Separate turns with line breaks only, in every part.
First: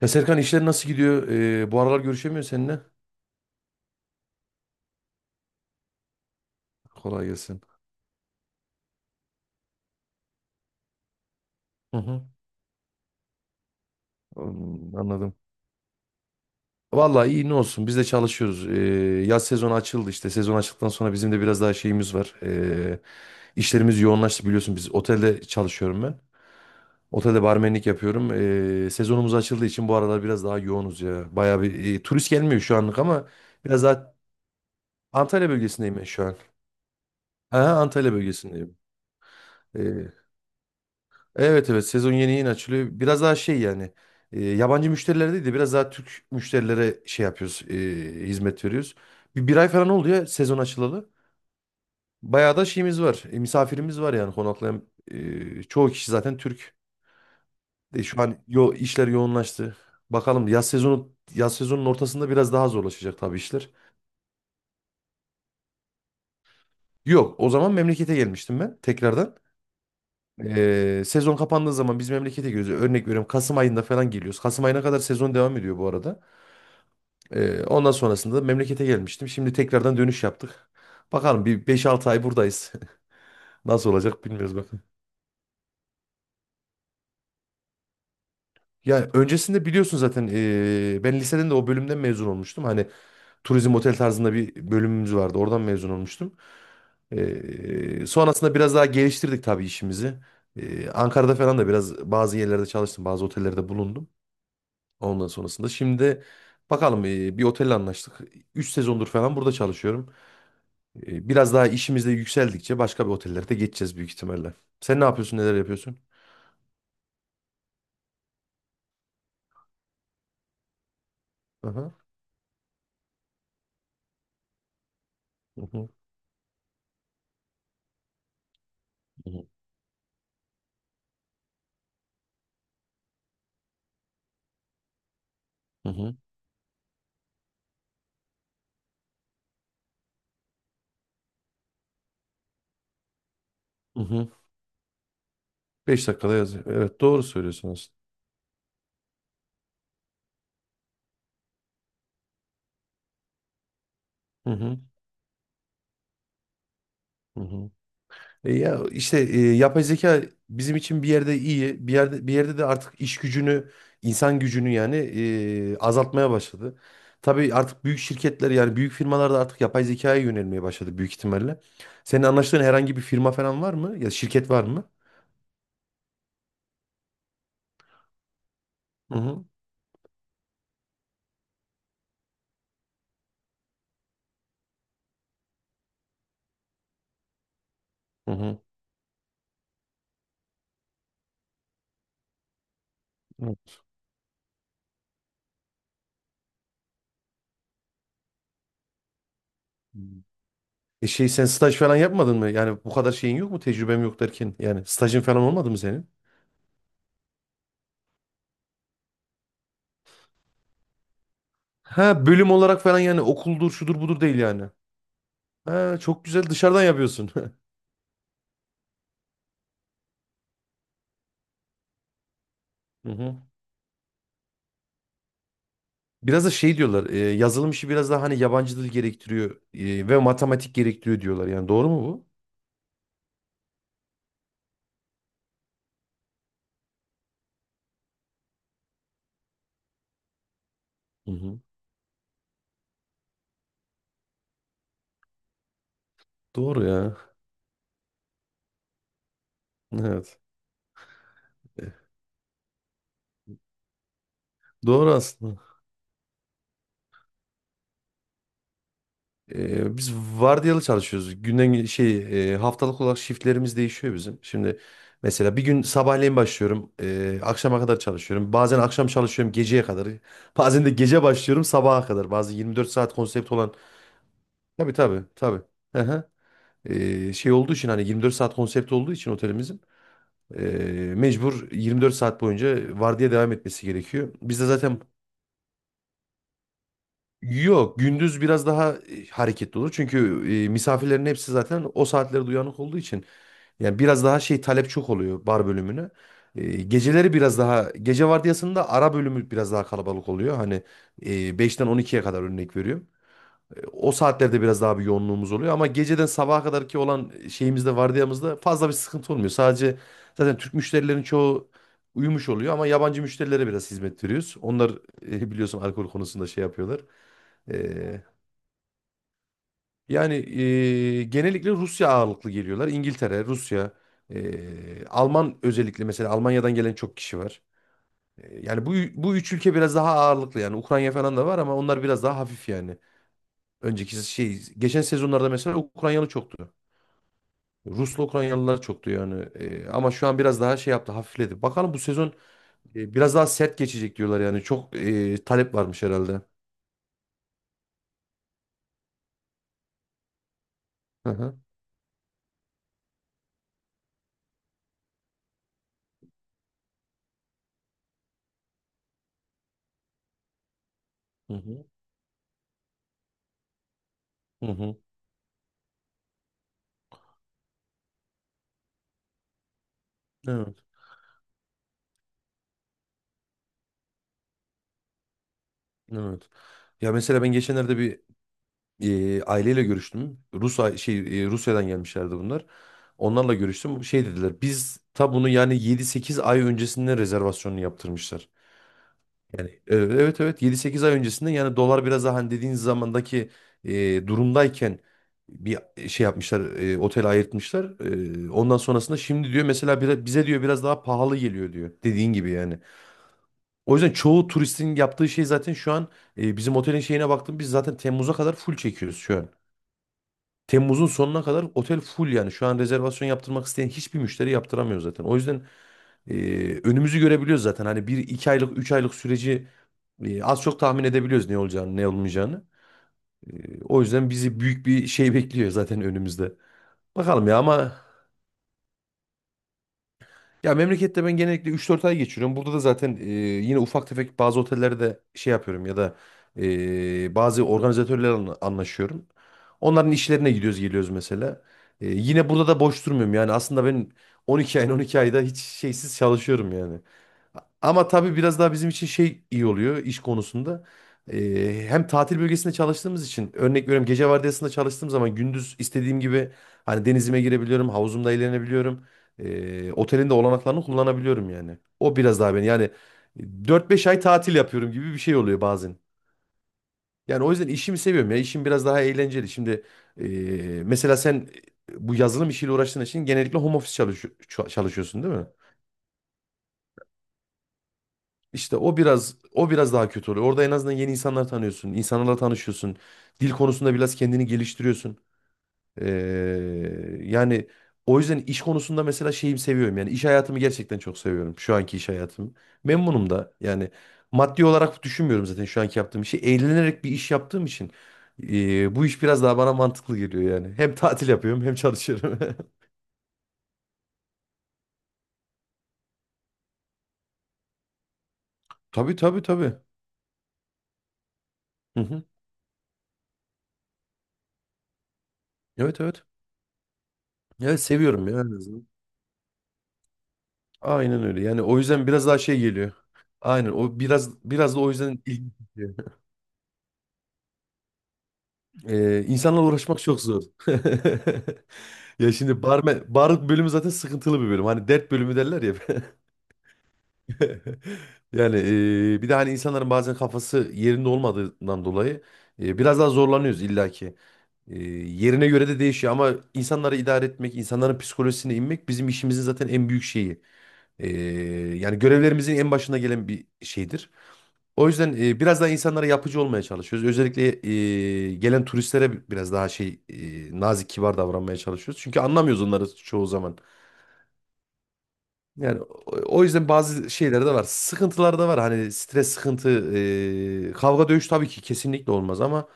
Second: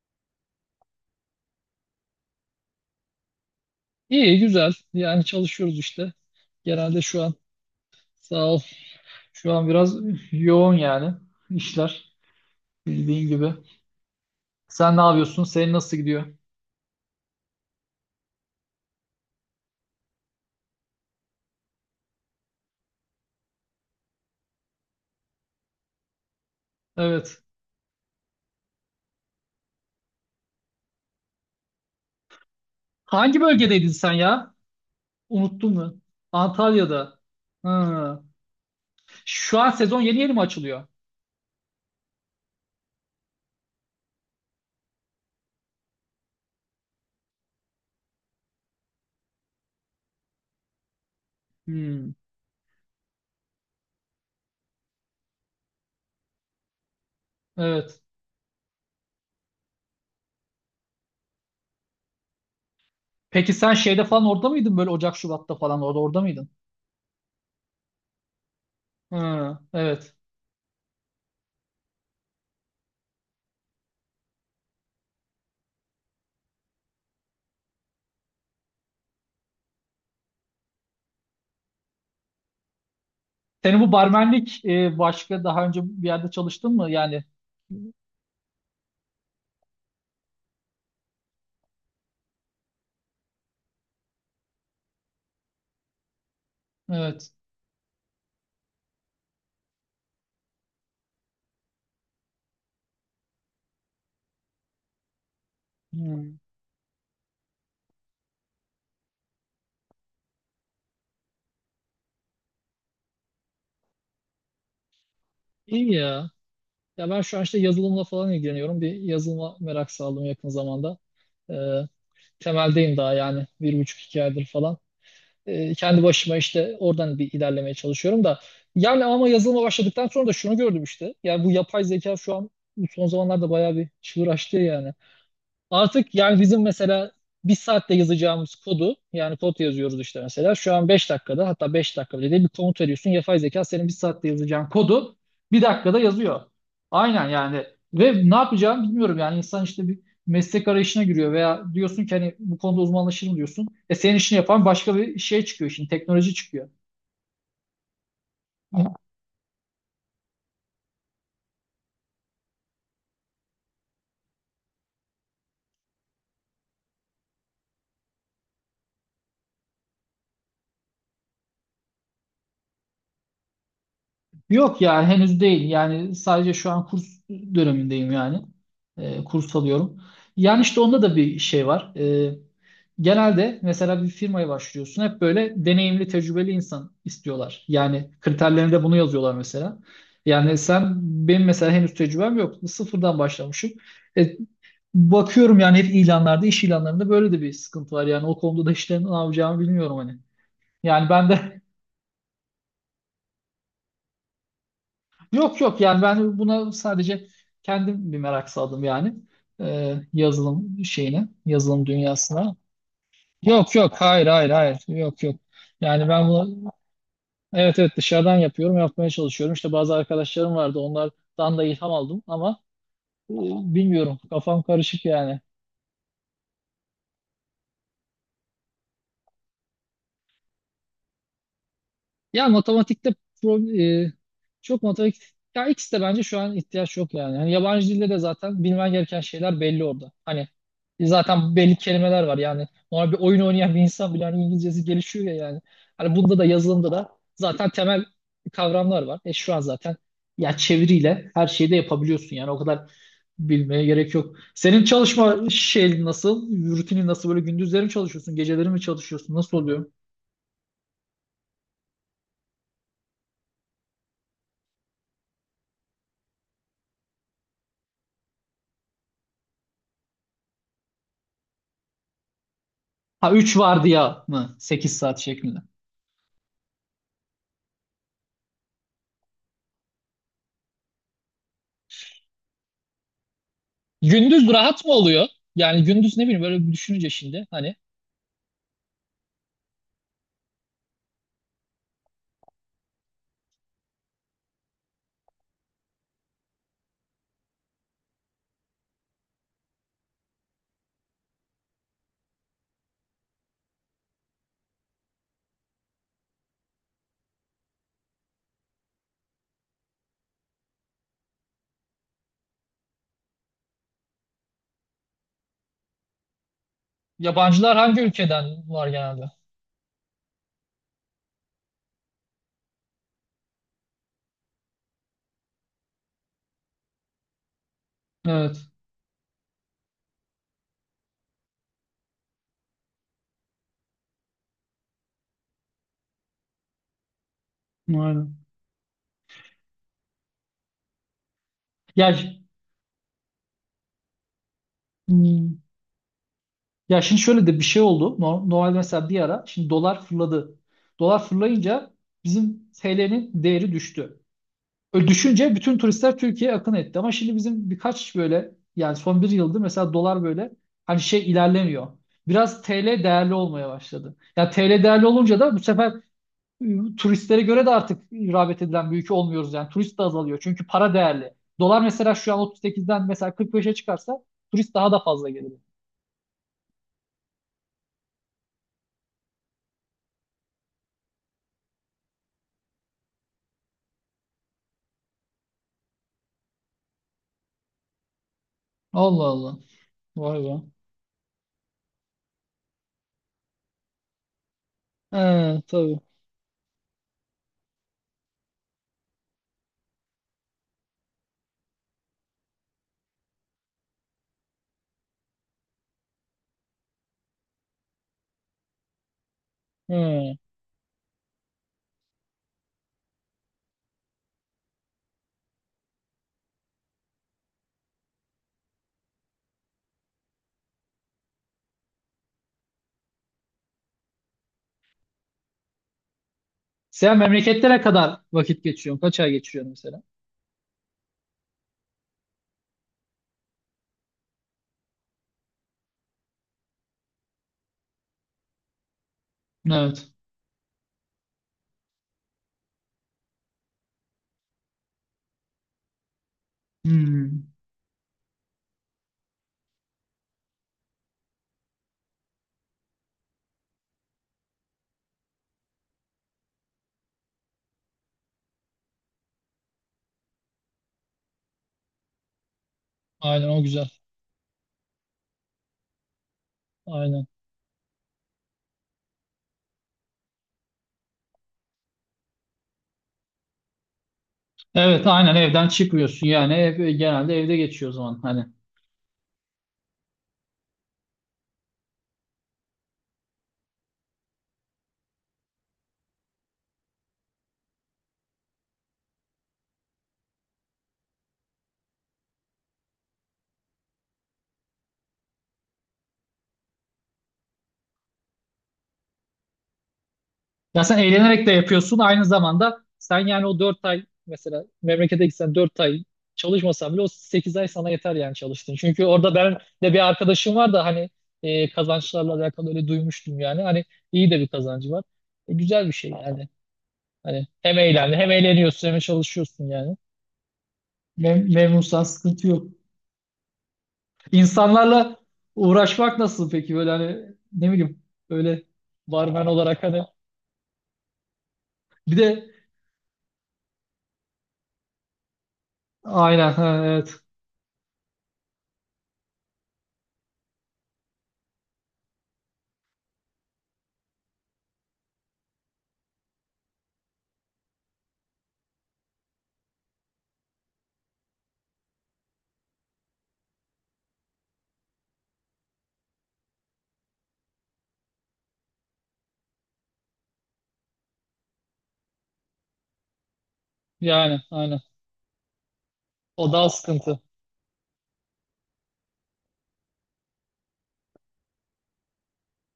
Ya Serkan, işler nasıl gidiyor? Bu aralar görüşemiyor seninle.
İyi, güzel. Yani çalışıyoruz işte. Genelde şu
Kolay
an
gelsin.
sağ ol. Şu an biraz yoğun yani
Hı
işler
hı.
bildiğin gibi.
Hmm,
Sen ne
anladım.
yapıyorsun? Senin nasıl gidiyor?
Vallahi iyi, ne olsun, biz de çalışıyoruz. Yaz sezonu açıldı işte. Sezon açıldıktan sonra bizim de biraz daha şeyimiz var. İşlerimiz yoğunlaştı, biliyorsun biz otelde çalışıyorum ben.
Evet.
Otelde barmenlik yapıyorum. Sezonumuz açıldığı için bu aralar biraz daha yoğunuz ya. Bayağı bir turist gelmiyor şu anlık ama
Hangi
biraz
bölgedeydin sen
daha
ya?
Antalya
Unuttun
bölgesindeyim
mu?
ben şu an.
Antalya'da.
Aha, Antalya
Ha.
bölgesindeyim.
Şu an sezon
Ee,
yeni yeni mi açılıyor?
Evet evet, sezon yeni yeni açılıyor. Biraz daha şey yani, yabancı müşterilere değil de biraz daha Türk müşterilere şey yapıyoruz, hizmet veriyoruz. Bir ay falan oldu ya sezon açılalı.
Hmm.
Bayağı da şeyimiz var, misafirimiz var yani, konaklayan çoğu kişi zaten Türk.
Evet.
Şu an yo, işler yoğunlaştı. Bakalım, yaz sezonun ortasında biraz daha zorlaşacak tabii
Peki
işler.
sen şeyde falan orada mıydın? Böyle Ocak, Şubat'ta falan orada mıydın?
Yok, o zaman memlekete gelmiştim ben tekrardan.
Ha. Evet.
Sezon kapandığı zaman biz memlekete geliyoruz. Örnek veriyorum, Kasım ayında falan geliyoruz. Kasım ayına kadar sezon devam ediyor bu arada. Ondan sonrasında da memlekete gelmiştim. Şimdi tekrardan dönüş yaptık. Bakalım, bir beş altı ay buradayız.
Senin
Nasıl
bu
olacak bilmiyoruz
barmenlik
bakın.
başka daha önce bir yerde çalıştın mı? Yani
Ya, öncesinde biliyorsun zaten, ben liseden de o bölümden mezun olmuştum. Hani turizm otel tarzında bir bölümümüz vardı. Oradan mezun olmuştum.
evet.
Sonrasında biraz daha geliştirdik tabii işimizi. Ankara'da falan da biraz bazı yerlerde çalıştım. Bazı otellerde bulundum. Ondan sonrasında şimdi de
Hmm.
bakalım, bir otelle anlaştık. 3 sezondur falan burada çalışıyorum. Biraz daha işimizde yükseldikçe başka bir otellerde geçeceğiz büyük ihtimalle. Sen ne yapıyorsun, neler
İyi
yapıyorsun?
ya. Ya ben şu an işte yazılımla falan ilgileniyorum. Bir yazılıma merak saldım yakın zamanda. Ee,
Aha.
Temeldeyim daha yani bir buçuk iki aydır falan.
Hı hı,
Kendi başıma işte oradan bir ilerlemeye çalışıyorum da. Yani ama
hı hı,
yazılıma başladıktan sonra da şunu gördüm işte. Yani bu yapay zeka şu an bu son zamanlarda bayağı bir çığır açtı yani.
hı
Artık
hı.
yani bizim mesela bir saatte yazacağımız kodu yani kod yazıyoruz işte mesela şu an 5 dakikada hatta 5 dakika bile değil bir komut veriyorsun, yapay zeka senin bir saatte yazacağın kodu bir dakikada
5 dakikada
yazıyor.
yazıyor. Evet, doğru
Aynen yani,
söylüyorsun aslında.
ve ne yapacağını bilmiyorum yani. İnsan işte bir meslek arayışına giriyor veya diyorsun ki hani bu konuda uzmanlaşırım diyorsun. E senin işini
Hı
yapan
hı,
başka bir şey çıkıyor şimdi, teknoloji çıkıyor.
hı hı. Ya işte, yapay zeka bizim için bir yerde iyi, bir yerde de artık iş gücünü, insan gücünü yani azaltmaya başladı. Tabii artık büyük şirketler yani büyük firmalar da artık yapay zekaya yönelmeye başladı büyük ihtimalle. Senin anlaştığın herhangi bir firma falan var mı? Ya, şirket var
Yok
mı?
ya, henüz değil. Yani sadece şu an kurs dönemindeyim yani.
Hı hı.
Kurs alıyorum. Yani işte onda da bir şey var. Genelde mesela bir firmaya başlıyorsun. Hep böyle deneyimli, tecrübeli insan istiyorlar. Yani
Hı hı.
kriterlerinde bunu yazıyorlar mesela. Yani sen, benim mesela henüz tecrübem yok. Sıfırdan başlamışım. E, Bakıyorum yani hep ilanlarda, iş ilanlarında böyle de bir sıkıntı var. Yani o konuda da işte ne yapacağımı bilmiyorum
Hı.
hani.
E
Yani ben
şey sen
de
staj falan yapmadın mı? Yani bu kadar şeyin yok mu? Tecrübem yok derken. Yani stajın falan
Yok
olmadı mı
yok, yani
senin?
ben buna sadece kendim bir merak saldım yani. Yazılım şeyine, yazılım
Ha, bölüm
dünyasına.
olarak falan yani, okuldur
Yok yok,
şudur budur
hayır
değil
hayır
yani.
hayır, yok yok.
Ha,
Yani
çok
ben
güzel,
bunu,
dışarıdan yapıyorsun.
evet evet, dışarıdan yapıyorum, yapmaya çalışıyorum. İşte bazı arkadaşlarım vardı, onlardan da ilham aldım ama
Hı
e,
hı.
bilmiyorum, kafam karışık yani.
Biraz da şey diyorlar. Yazılım işi biraz daha hani yabancı dil gerektiriyor, ve matematik gerektiriyor diyorlar. Yani doğru mu bu?
Ya matematikte pro- e, çok matematik, ya ikisi de bence şu an ihtiyaç yok yani. Yani yabancı dilde de zaten bilmen gereken şeyler belli orada. Hani
Hı
zaten
hı.
belli kelimeler var yani. Normal bir oyun oynayan bir insan bile hani İngilizcesi gelişiyor ya yani. Hani bunda da,
Doğru
yazılımda da
ya.
zaten temel kavramlar var. E şu an zaten
Evet.
ya çeviriyle her şeyi de
E,
yapabiliyorsun yani, o kadar bilmeye gerek yok. Senin
Doğru
çalışma
aslında.
şey nasıl? Rutinin nasıl, böyle gündüzleri mi çalışıyorsun, geceleri mi çalışıyorsun? Nasıl oluyor?
Biz vardiyalı çalışıyoruz. Şey, haftalık olarak shiftlerimiz değişiyor bizim. Şimdi mesela bir gün sabahleyin başlıyorum, akşama kadar çalışıyorum. Bazen akşam çalışıyorum geceye kadar. Bazen de gece başlıyorum sabaha kadar. Bazı 24 saat
Ha,
konsept
3
olan.
vardiya mı?
Tabii
8 saat
tabii
şeklinde.
tabii. Aha. Şey olduğu için, hani 24 saat konsept olduğu için otelimizin, e, mecbur 24 saat boyunca vardiya devam etmesi gerekiyor.
Gündüz
Biz de
rahat mı
zaten.
oluyor? Yani gündüz ne bileyim, böyle bir düşününce şimdi hani
Yok, gündüz biraz daha hareketli olur. Çünkü misafirlerin hepsi zaten o saatlerde uyanık olduğu için yani biraz daha şey talep çok oluyor bar bölümüne. Geceleri biraz daha, gece vardiyasında, ara bölümü biraz daha kalabalık oluyor. Hani e, 5'ten 12'ye kadar, örnek veriyorum. O saatlerde biraz daha bir yoğunluğumuz oluyor ama geceden sabaha kadar ki olan şeyimizde, vardiyamızda fazla bir sıkıntı olmuyor. Sadece zaten Türk müşterilerin çoğu uyumuş oluyor ama yabancı müşterilere biraz hizmet veriyoruz. Onlar biliyorsun alkol konusunda şey yapıyorlar.
yabancılar hangi
E,
ülkeden var genelde?
yani genellikle Rusya ağırlıklı geliyorlar. İngiltere, Rusya, Alman, özellikle mesela Almanya'dan gelen çok kişi var. E,
Evet.
Yani bu üç ülke biraz daha ağırlıklı yani. Ukrayna falan da var ama onlar biraz daha hafif yani. Önceki şey, geçen sezonlarda mesela Ukraynalı çoktu. Ruslu
Aynen.
Ukraynalılar çoktu yani. Ama şu an biraz daha şey yaptı, hafifledi. Bakalım bu
Ya,
sezon biraz daha sert geçecek diyorlar yani. Çok
hmm,
talep varmış herhalde.
ya şimdi şöyle de bir şey oldu. Normal mesela bir ara şimdi dolar fırladı. Dolar
Hı hı.
fırlayınca bizim TL'nin değeri düştü. Öyle düşünce bütün turistler Türkiye'ye akın etti. Ama şimdi bizim birkaç böyle yani son bir yıldır mesela dolar böyle hani şey
Hı hı.
ilerlemiyor. Biraz TL değerli olmaya başladı. Ya
Hı
TL
hı.
değerli olunca da bu sefer turistlere göre de artık rağbet edilen bir ülke olmuyoruz yani. Turist de azalıyor çünkü
Evet.
para değerli. Dolar mesela şu an 38'den mesela 45'e çıkarsa turist daha da fazla gelir.
Evet. Ya mesela ben geçenlerde bir aileyle görüştüm. Şey, Rusya'dan gelmişlerdi bunlar. Onlarla görüştüm. Şey dediler. Biz ta bunu yani yedi sekiz ay öncesinden rezervasyonunu yaptırmışlar.
Allah Allah. Vay
Evet evet,
be.
yedi sekiz ay öncesinde yani, dolar biraz daha hani dediğiniz zamandaki durumdayken
He,
bir
tabii.
şey yapmışlar, otel ayırtmışlar. Ondan sonrasında şimdi diyor mesela bize diyor biraz daha pahalı geliyor diyor, dediğin gibi yani. O yüzden çoğu turistin yaptığı şey zaten, şu an bizim otelin şeyine baktım, biz zaten Temmuz'a kadar full çekiyoruz şu an.
He.
Temmuz'un sonuna kadar otel full yani. Şu an rezervasyon yaptırmak isteyen hiçbir müşteri yaptıramıyor zaten. O yüzden e, önümüzü görebiliyoruz zaten. Hani bir iki aylık, üç aylık süreci az çok tahmin edebiliyoruz, ne olacağını, ne olmayacağını. O yüzden bizi büyük bir şey bekliyor zaten önümüzde.
Sen
Bakalım ya,
memleketlere
ama.
kadar vakit geçiriyorsun. Kaç ay geçiriyorsun mesela?
Ya memlekette ben genellikle üç dört ay geçiriyorum. Burada da zaten yine ufak tefek bazı otellerde şey yapıyorum, ya da bazı organizatörlerle anlaşıyorum.
Evet.
Onların işlerine gidiyoruz geliyoruz mesela. Yine burada da boş durmuyorum yani aslında ben, 12 ayın 12 ayda hiç şeysiz çalışıyorum yani.
Hmm.
Ama tabii biraz daha bizim için şey iyi oluyor iş konusunda. Hem tatil bölgesinde çalıştığımız için, örnek veriyorum, gece vardiyasında çalıştığım zaman gündüz istediğim gibi hani denizime girebiliyorum, havuzumda eğlenebiliyorum. Otelin de olanaklarını kullanabiliyorum yani. O biraz daha beni yani,
Aynen, o güzel.
dört beş ay tatil yapıyorum gibi bir şey oluyor bazen.
Aynen.
Yani o yüzden işimi seviyorum ya. İşim biraz daha eğlenceli. Şimdi, mesela sen bu yazılım işiyle uğraştığın için genellikle home office
Evet,
çalışıyorsun değil
aynen,
mi?
evden çıkmıyorsun yani ev, genelde evde geçiyor o zaman hani.
İşte o biraz daha kötü oluyor. Orada en azından yeni insanlar tanıyorsun, insanlarla tanışıyorsun. Dil konusunda biraz kendini geliştiriyorsun. Ee, yani o yüzden iş konusunda mesela şeyimi seviyorum. Yani iş hayatımı gerçekten çok seviyorum. Şu anki iş hayatımı. Memnunum da. Yani maddi olarak düşünmüyorum zaten şu anki yaptığım işi. Eğlenerek bir iş yaptığım için, bu iş biraz daha bana mantıklı geliyor yani.
Ya
Hem
sen
tatil
eğlenerek de
yapıyorum, hem
yapıyorsun aynı
çalışıyorum.
zamanda sen yani. O 4 ay mesela memlekete gitsen, 4 ay çalışmasan bile o 8 ay sana yeter yani, çalıştın. Çünkü
Tabii
orada,
tabii
ben
tabii.
de bir arkadaşım var da hani
Hı hı.
kazançlarla alakalı öyle duymuştum yani, hani iyi de bir kazancı var. Güzel bir
Evet
şey
evet.
yani. Hani hem
Evet,
eğlendi,
seviyorum
hem
ya, en azından.
eğleniyorsun hem çalışıyorsun yani.
Aynen öyle.
Mem
Yani o
memnunsan
yüzden biraz daha
sıkıntı
şey
yok.
geliyor. Aynen, o biraz da o yüzden
İnsanlarla
ilginç çekiyor.
uğraşmak nasıl peki, böyle hani ne bileyim öyle, barmen
İnsanla
olarak
uğraşmak
hani
çok zor.
bir
Ya,
de
şimdi bar bölümü zaten sıkıntılı bir bölüm. Hani dert bölümü derler ya.
aynen ha, evet
Yani bir de hani insanların bazen kafası yerinde olmadığından dolayı, biraz daha zorlanıyoruz illaki. Yerine göre de değişiyor ama insanları idare etmek, insanların psikolojisine inmek, bizim işimizin zaten en büyük şeyi. E, yani görevlerimizin en başına gelen bir şeydir. O yüzden biraz daha insanlara yapıcı olmaya çalışıyoruz. Özellikle gelen turistlere biraz daha şey, nazik, kibar davranmaya çalışıyoruz. Çünkü anlamıyoruz onları çoğu zaman.
yani aynen,
Yani o
o
yüzden
daha
bazı
sıkıntı.
şeyler de var. Sıkıntılar da var. Hani stres, sıkıntı, kavga, dövüş tabii ki kesinlikle olmaz ama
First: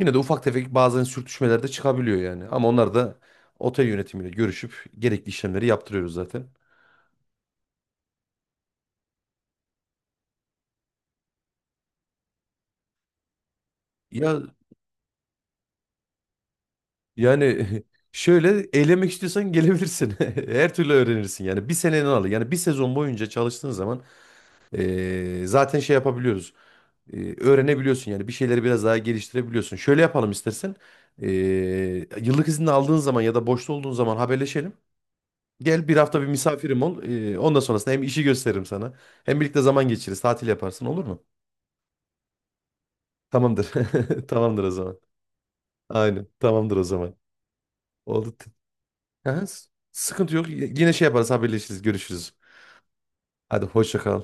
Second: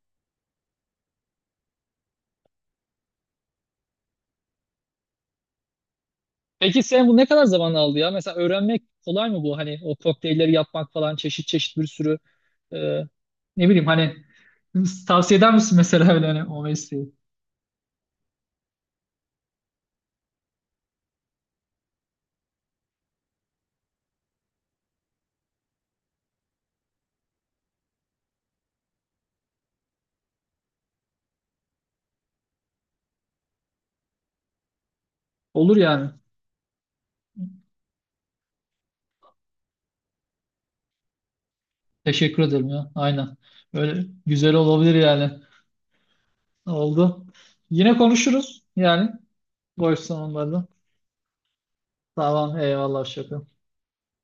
yine de ufak tefek bazen sürtüşmeler de çıkabiliyor yani. Ama onlar da, otel yönetimiyle görüşüp, gerekli işlemleri yaptırıyoruz zaten.
Peki sen bu ne kadar zaman aldı ya? Mesela öğrenmek kolay mı bu? Hani o kokteylleri yapmak falan, çeşit çeşit bir sürü, e, ne bileyim hani,
Ya
tavsiye eder misin mesela öyle, hani o mesleği?
yani, şöyle eğlenmek istiyorsan gelebilirsin. Her türlü öğrenirsin yani. Bir seneni alır. Yani bir sezon boyunca çalıştığın zaman, zaten şey yapabiliyoruz. Öğrenebiliyorsun yani, bir şeyleri biraz daha geliştirebiliyorsun. Şöyle yapalım istersen. Yıllık izin aldığın zaman ya da boşta olduğun zaman haberleşelim.
Olur
Gel bir
yani.
hafta bir misafirim ol. Ondan sonrasında hem işi gösteririm sana. Hem birlikte zaman geçiririz. Tatil yaparsın, olur mu?
Teşekkür ederim ya. Aynen.
Tamamdır.
Öyle güzel
Tamamdır o
olabilir
zaman.
yani.
Aynen. Tamamdır o zaman.
Oldu. Yine
Oldu.
konuşuruz yani
Aha,
boş
sıkıntı yok.
zamanlarda.
Yine şey yaparız, haberleşiriz. Görüşürüz.
Tamam, eyvallah şaka.
Hadi, hoşça kal.